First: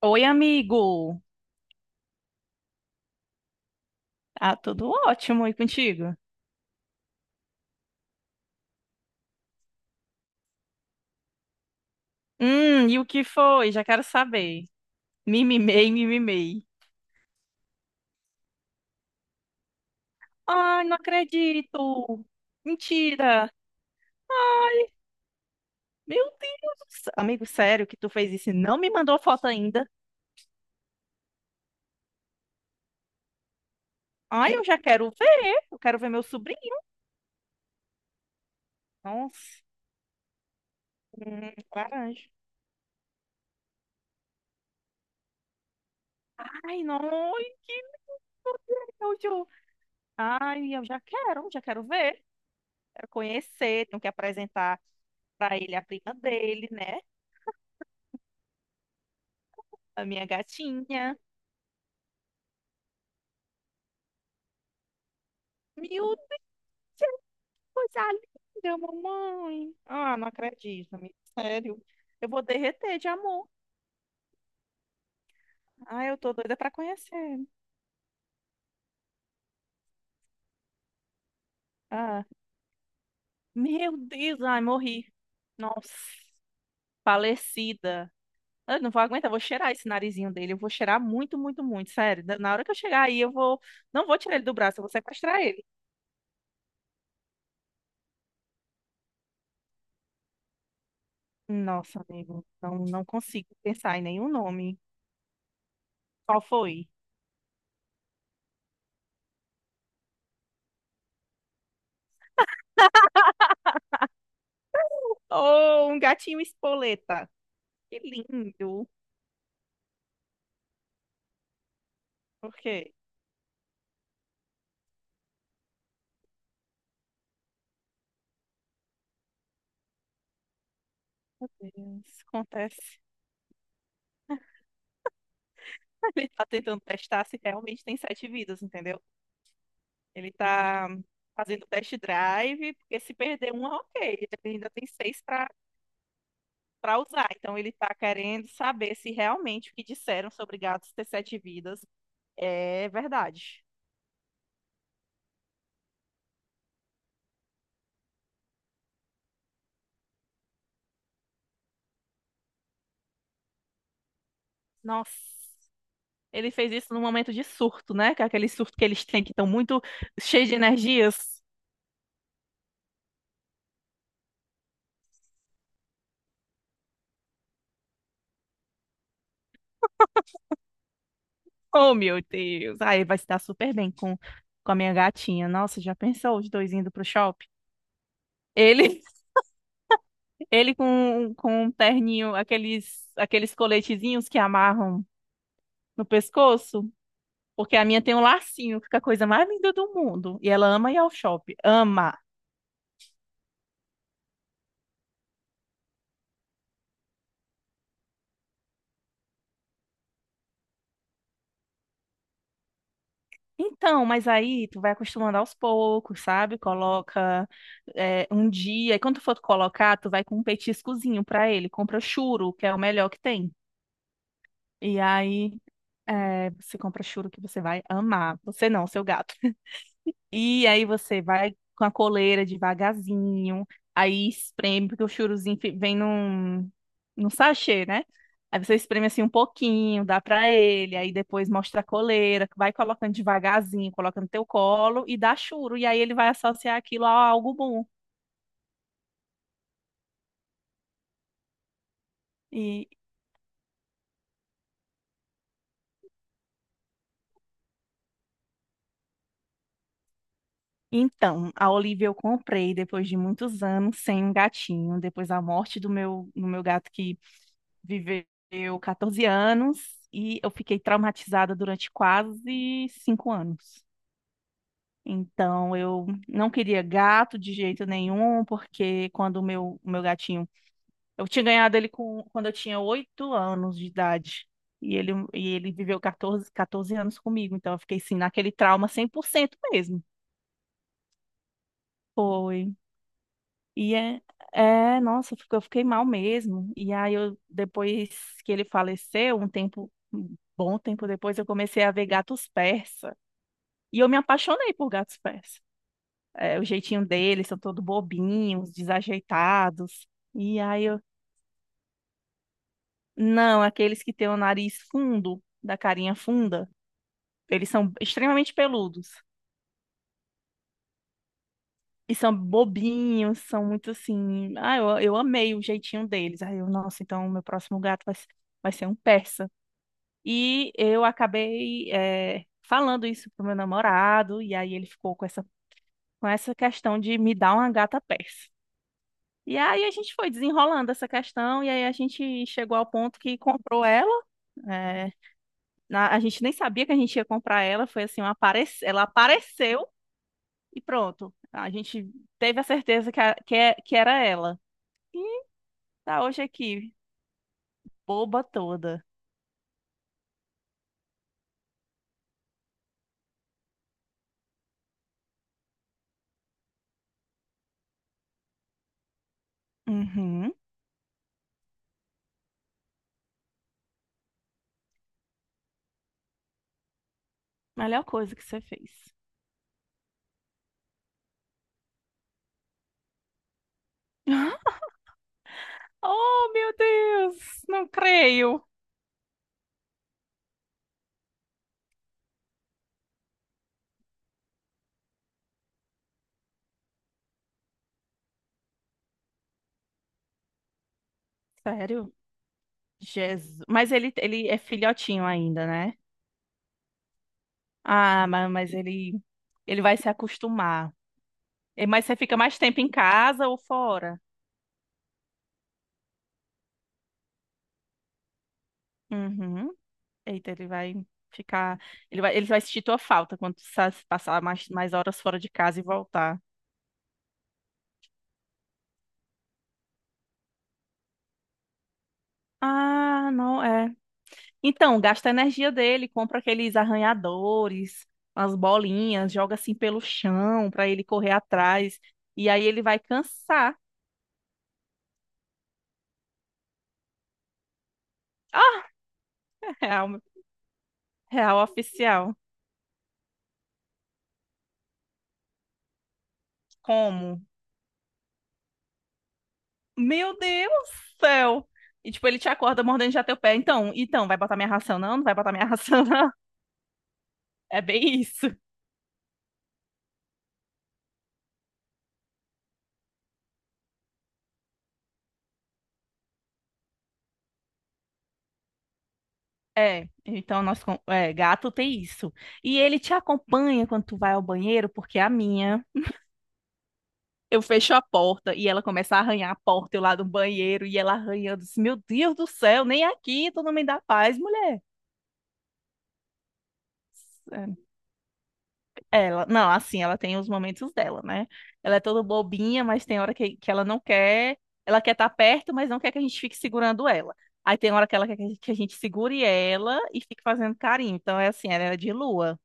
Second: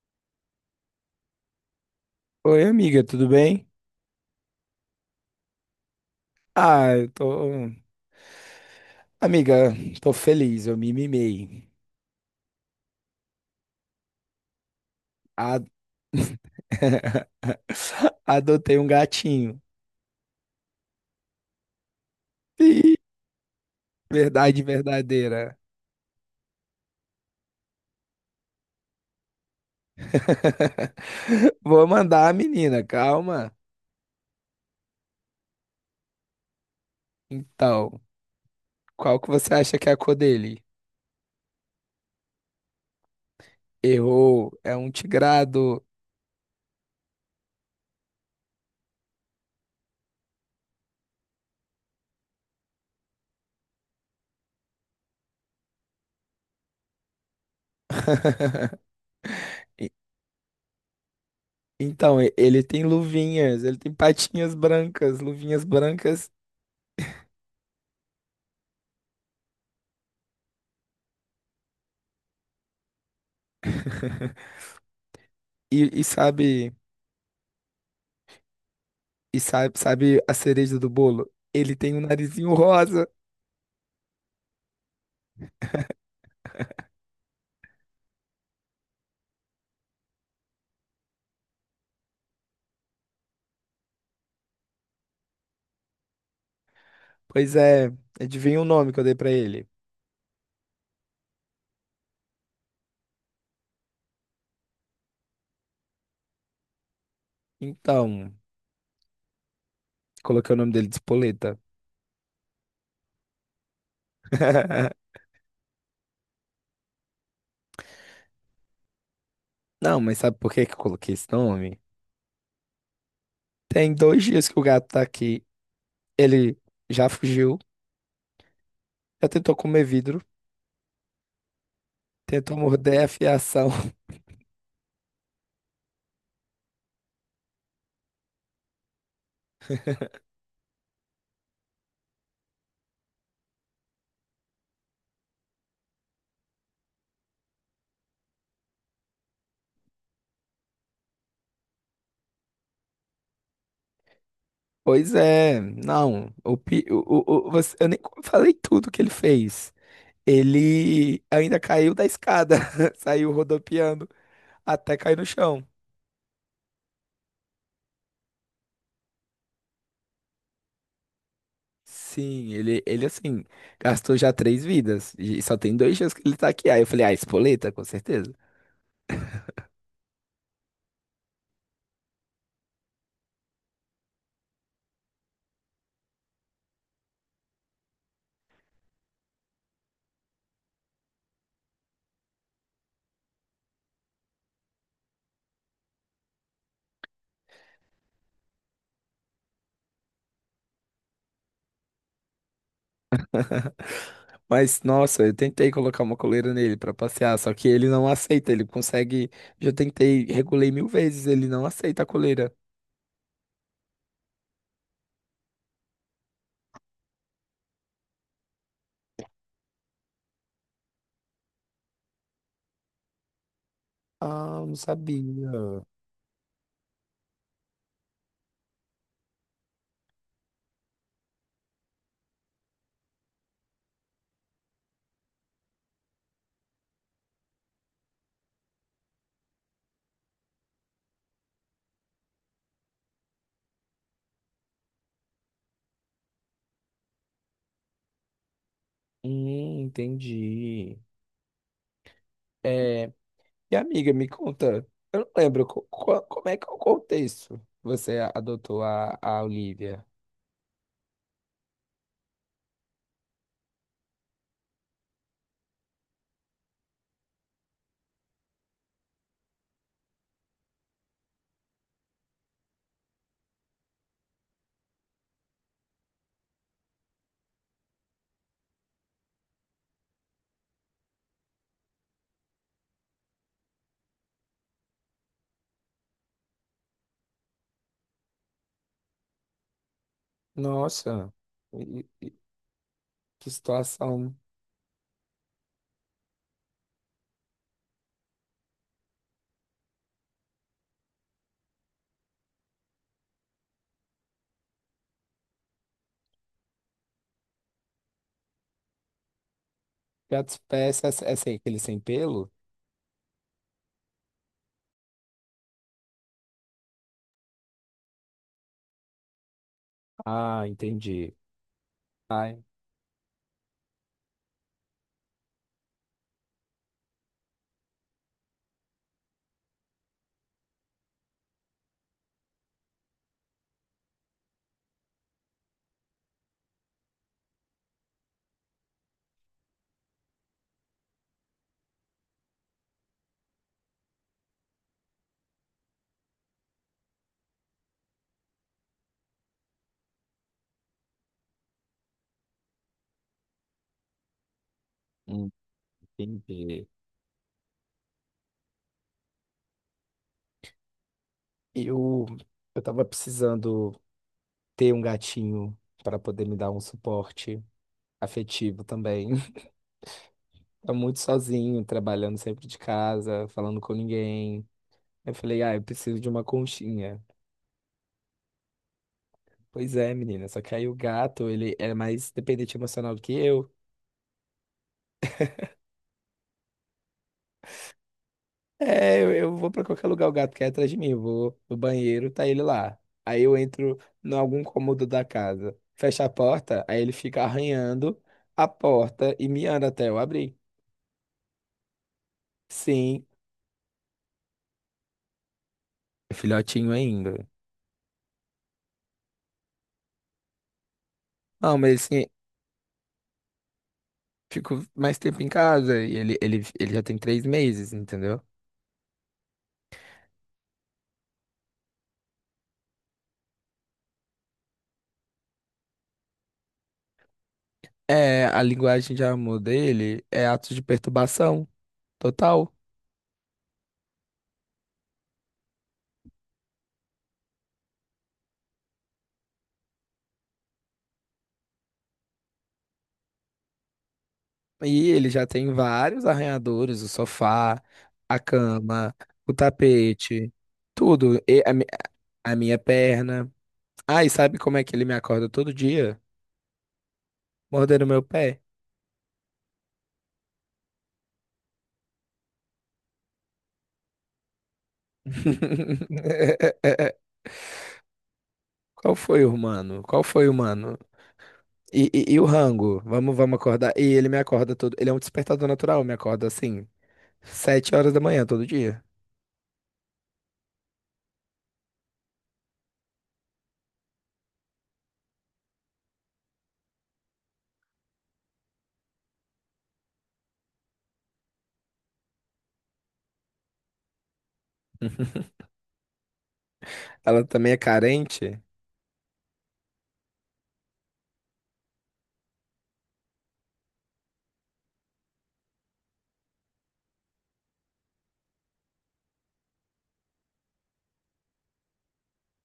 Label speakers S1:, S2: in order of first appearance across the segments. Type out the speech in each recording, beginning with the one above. S1: Oi, amigo.
S2: Oi, amiga, tudo bem?
S1: Ah, tudo ótimo. E contigo?
S2: Ah, eu tô. Amiga, tô feliz, eu me mimei.
S1: E o que foi? Já quero saber.
S2: A-
S1: Mimimei, mimimei.
S2: Adotei um gatinho.
S1: Ai, não acredito.
S2: Ih,
S1: Mentira.
S2: verdade verdadeira.
S1: Meu Deus. Amigo, sério que tu fez isso e não me mandou foto ainda?
S2: Vou mandar a menina, calma.
S1: Ai, eu já quero ver. Eu quero ver meu sobrinho.
S2: Então, qual que você
S1: Nossa.
S2: acha que é a cor dele?
S1: Laranja.
S2: Errou, é um tigrado.
S1: Ai, não. Ai, que nojo. Ai, eu já quero. Já quero ver. Quero conhecer. Tenho que apresentar para ele a prima dele, né?
S2: E-
S1: A minha gatinha.
S2: Então, ele tem luvinhas, ele tem patinhas brancas, luvinhas
S1: Meu Deus,
S2: brancas.
S1: coisa linda, mamãe. Ah, não acredito, amiga. Sério. Eu vou derreter de amor.
S2: E, e
S1: Ah, eu tô doida pra
S2: sabe,
S1: conhecer.
S2: sabe a cereja do bolo? Ele tem um
S1: Ah,
S2: narizinho rosa.
S1: meu Deus, ai, morri. Nossa, falecida. Eu não vou aguentar, eu vou cheirar esse narizinho dele. Eu vou cheirar muito, muito, muito. Sério, na hora que eu chegar aí, eu vou. Não vou tirar ele do braço, eu vou sequestrar ele.
S2: Pois é, adivinha o nome que eu dei pra ele.
S1: Nossa, amigo, não consigo pensar em nenhum nome. Qual foi?
S2: Então, coloquei o nome dele de Espoleta.
S1: Oh, um gatinho espoleta. Que lindo.
S2: Não, mas sabe por que que eu coloquei esse nome?
S1: Por quê?
S2: Tem 2 dias que o gato tá aqui. Ele já fugiu, já tentou comer vidro,
S1: Meu Deus,
S2: tentou
S1: acontece.
S2: morder a fiação.
S1: Ele tá tentando testar se realmente tem sete vidas, entendeu? Ele tá fazendo test drive, porque se perder uma, ok, ele ainda tem seis para usar. Então ele tá querendo saber se realmente o que disseram sobre gatos ter sete vidas é verdade.
S2: Pois é, não. O, pi- o- você- Eu nem falei tudo que ele fez. Ele ainda caiu da escada, saiu rodopiando até cair
S1: Nossa.
S2: no chão.
S1: Ele fez isso num momento de surto, né? Que é aquele surto que eles têm que estão muito cheios de energias.
S2: Sim, ele assim, gastou já três vidas e só tem 2 dias que ele tá aqui. Aí eu falei, ah, espoleta, com certeza.
S1: Oh, meu Deus. Aí vai se dar super bem com a minha gatinha. Nossa, já pensou os dois indo pro shopping? Ele, ele com um terninho, aqueles coletezinhos que amarram no pescoço, porque a minha tem um lacinho, fica a coisa mais linda do mundo. E ela ama ir ao shopping, ama.
S2: Mas, nossa, eu tentei colocar uma coleira nele pra passear, só que ele não aceita, ele consegue. Já tentei, regulei mil vezes, ele não aceita a coleira.
S1: Então, mas aí tu vai acostumando aos poucos, sabe? Coloca um dia, e quando tu for colocar, tu vai com um petiscozinho pra ele. Compra churo, que é o melhor que tem.
S2: Ah, eu não
S1: E
S2: sabia.
S1: aí você compra churo que você vai amar. Você não, seu gato. E aí você vai com a coleira devagarzinho, aí espreme, porque o vem num sachê, né? Aí você espreme assim um pouquinho, dá pra ele, aí depois mostra a coleira, vai colocando devagarzinho, coloca no teu colo e dá churo, e aí ele vai associar aquilo a algo bom.
S2: Entendi.
S1: E
S2: É, e amiga, me conta, eu não lembro como é que é o contexto que você adotou a Olivia.
S1: então, a Olivia eu comprei depois de muitos anos sem um gatinho, depois da morte do meu gato que viveu 14 anos e eu fiquei traumatizada durante quase 5 anos. Então, eu não queria gato de jeito nenhum, porque quando o meu gatinho. Eu tinha ganhado ele quando eu tinha 8 anos de idade. E ele viveu 14 anos comigo. Então, eu fiquei assim, naquele trauma 100% mesmo.
S2: Nossa.
S1: Foi.
S2: Que
S1: E é,
S2: situação.
S1: é, nossa, eu fiquei mal mesmo. E aí eu, depois que ele faleceu, um bom tempo depois, eu comecei a ver gatos persa. E eu me apaixonei por gatos persa. É, o jeitinho deles, são todos bobinhos, desajeitados.
S2: Gatos
S1: E aí eu,
S2: pés, essa aí, aquele sem pelo?
S1: não, aqueles que têm o nariz fundo, da carinha funda, eles são extremamente peludos.
S2: Ah, entendi.
S1: E são
S2: Ai,
S1: bobinhos, são muito assim. Ah, eu amei o jeitinho deles. Aí eu, nossa, então meu próximo gato vai ser um persa. E eu acabei falando isso pro meu namorado, e aí ele ficou com com essa questão de me dar uma gata persa. E aí a gente foi desenrolando essa questão, e aí a gente chegou ao ponto que comprou ela. eh, a gente nem sabia que a gente ia comprar ela, foi assim, ela apareceu e pronto. A gente teve a certeza que, a- que, é- que era ela. E tá hoje
S2: entendi.
S1: aqui, boba toda.
S2: Eu, eu tava precisando ter um gatinho para poder me dar um suporte afetivo também.
S1: Uhum,
S2: Tá muito sozinho, trabalhando sempre de casa, falando com ninguém. Eu falei, ah, eu preciso de uma conchinha.
S1: melhor coisa que você fez.
S2: Pois é, menina, só que aí o gato, ele é mais dependente emocional do que eu.
S1: Oh, meu Deus! Não creio.
S2: É, eu vou pra qualquer lugar, o gato quer atrás de mim. Eu vou no banheiro, tá ele lá. Aí eu entro em algum cômodo da casa, fecho a porta, aí ele fica arranhando a porta e miando até eu abrir.
S1: Sério?
S2: Sim,
S1: Jesus. Mas ele é filhotinho ainda, né?
S2: é filhotinho ainda.
S1: Ah, mas ele vai se acostumar.
S2: Não,
S1: É,
S2: mas
S1: mas você
S2: assim,
S1: fica mais tempo em casa ou fora?
S2: fico mais tempo em casa e ele já tem 3 meses, entendeu?
S1: Uhum. Eita, ele vai ficar. Ele vai sentir tua falta quando passar mais horas fora de casa e voltar.
S2: É, a linguagem de amor dele é atos de perturbação total.
S1: Ah, não, é. Então, gasta a energia dele, compra aqueles arranhadores, as bolinhas, joga assim pelo chão pra ele correr atrás. E aí ele vai cansar.
S2: E ele já tem vários arranhadores, o sofá, a
S1: Ah,
S2: cama, o
S1: real,
S2: tapete, tudo.
S1: real
S2: E
S1: oficial.
S2: a minha perna. Ah, e sabe como é que ele me acorda todo dia?
S1: Como?
S2: Mordendo meu pé.
S1: Meu Deus do céu! E tipo, ele te acorda mordendo já teu pé. Então, vai botar minha ração não? Não vai botar minha ração não? É bem isso.
S2: Qual foi o humano? Qual foi o humano? E o rango? Vamos, vamos acordar. E ele me acorda todo. Ele é um despertador natural, me acorda assim, 7 horas da manhã todo dia.
S1: É, então é, gato tem isso. E ele te acompanha quando tu vai ao banheiro, porque a minha eu fecho a porta e ela começa a arranhar a porta, eu lá do banheiro, e ela arranhando. Assim, meu Deus do céu, nem aqui tu não me dá paz, mulher.
S2: Ela também é carente.
S1: Ela, não, assim, ela tem os momentos dela, né? Ela é toda bobinha, mas tem hora que ela não quer, ela quer estar perto, mas não quer que a gente fique segurando ela. Aí tem hora que ela quer que a gente segure ela e fique fazendo carinho. Então é assim, ela é de lua.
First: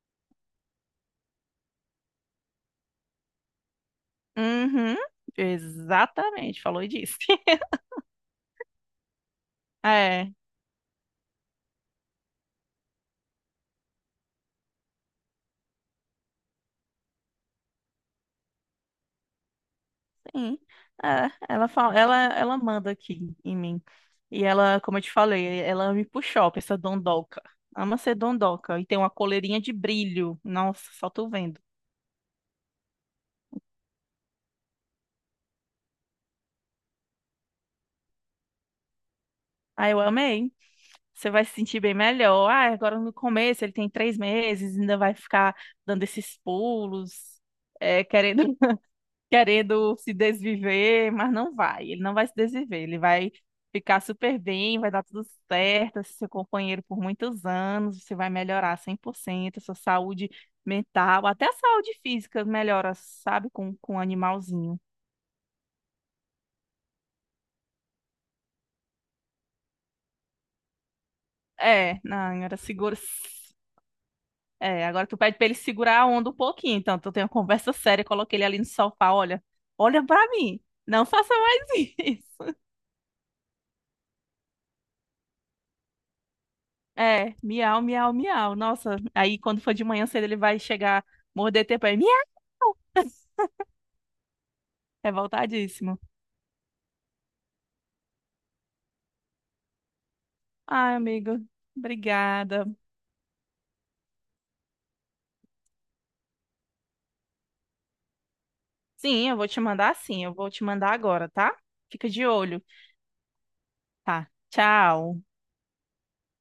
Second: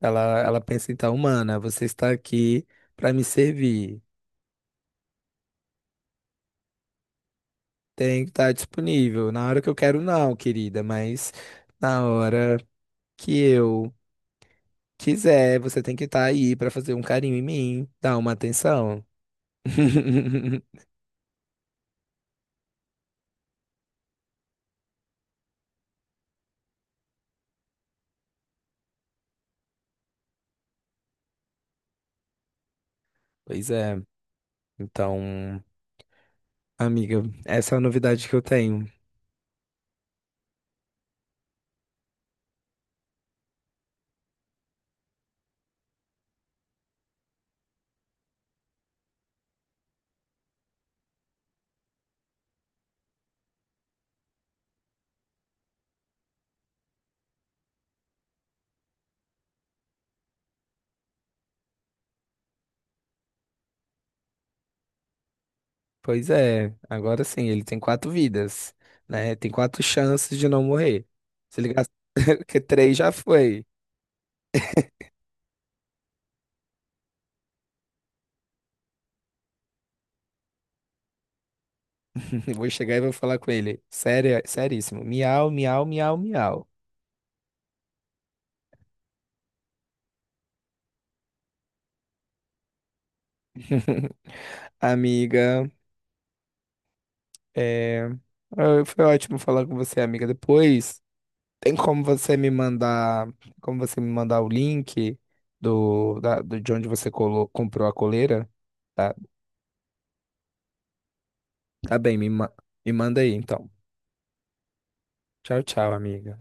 S2: Ela pensa, então, humana, você está aqui para me servir.
S1: Uhum, exatamente, falou e disse.
S2: Tem que estar disponível. Na hora que eu quero,
S1: É.
S2: não, querida, mas na hora que eu quiser, você tem que estar aí para fazer um carinho em mim, dar uma atenção.
S1: Sim. É, ela fala, ela manda aqui em mim. E ela, como eu te falei, ela me puxou pra essa dondoca. Ama ser dondoca. E tem uma coleirinha de brilho. Nossa, só tô vendo.
S2: Pois é. Então, amiga, essa é a novidade que eu tenho.
S1: Ah, eu amei. Você vai se sentir bem melhor. Ah, agora no começo ele tem 3 meses, ainda vai ficar dando esses pulos, é, querendo se desviver, mas não vai. Ele não vai se desviver, ele vai ficar super bem, vai dar tudo certo, esse seu companheiro por muitos anos, você vai melhorar 100%, a sua saúde mental, até a saúde física melhora, sabe, com o animalzinho.
S2: Pois é, agora sim, ele tem quatro vidas, né? Tem quatro chances de não morrer. Se ele gastar,
S1: É, não, era
S2: que três
S1: seguro.
S2: já foi.
S1: É, agora tu pede pra ele segurar a onda um pouquinho, então tu tem uma conversa séria, coloquei ele ali no sofá, olha, olha pra mim, não faça mais
S2: Eu
S1: isso.
S2: vou chegar e vou falar com ele. Sério, seríssimo. Miau, miau, miau, miau.
S1: É, miau, miau, miau. Nossa, aí quando for de manhã cedo ele vai chegar, morder teu pé. Miau!
S2: Amiga.
S1: Revoltadíssimo.
S2: É, ah, foi ótimo falar com você, amiga.
S1: Ai,
S2: Depois,
S1: amigo,
S2: tem como você me
S1: obrigada.
S2: mandar, como você me mandar o link de onde você comprou a coleira? Tá,
S1: Sim, eu vou te mandar sim, eu vou te mandar agora, tá?
S2: tá
S1: Fica
S2: bem,
S1: de olho.
S2: me manda aí, então.
S1: Tá, tchau.
S2: Tchau, tchau, amiga.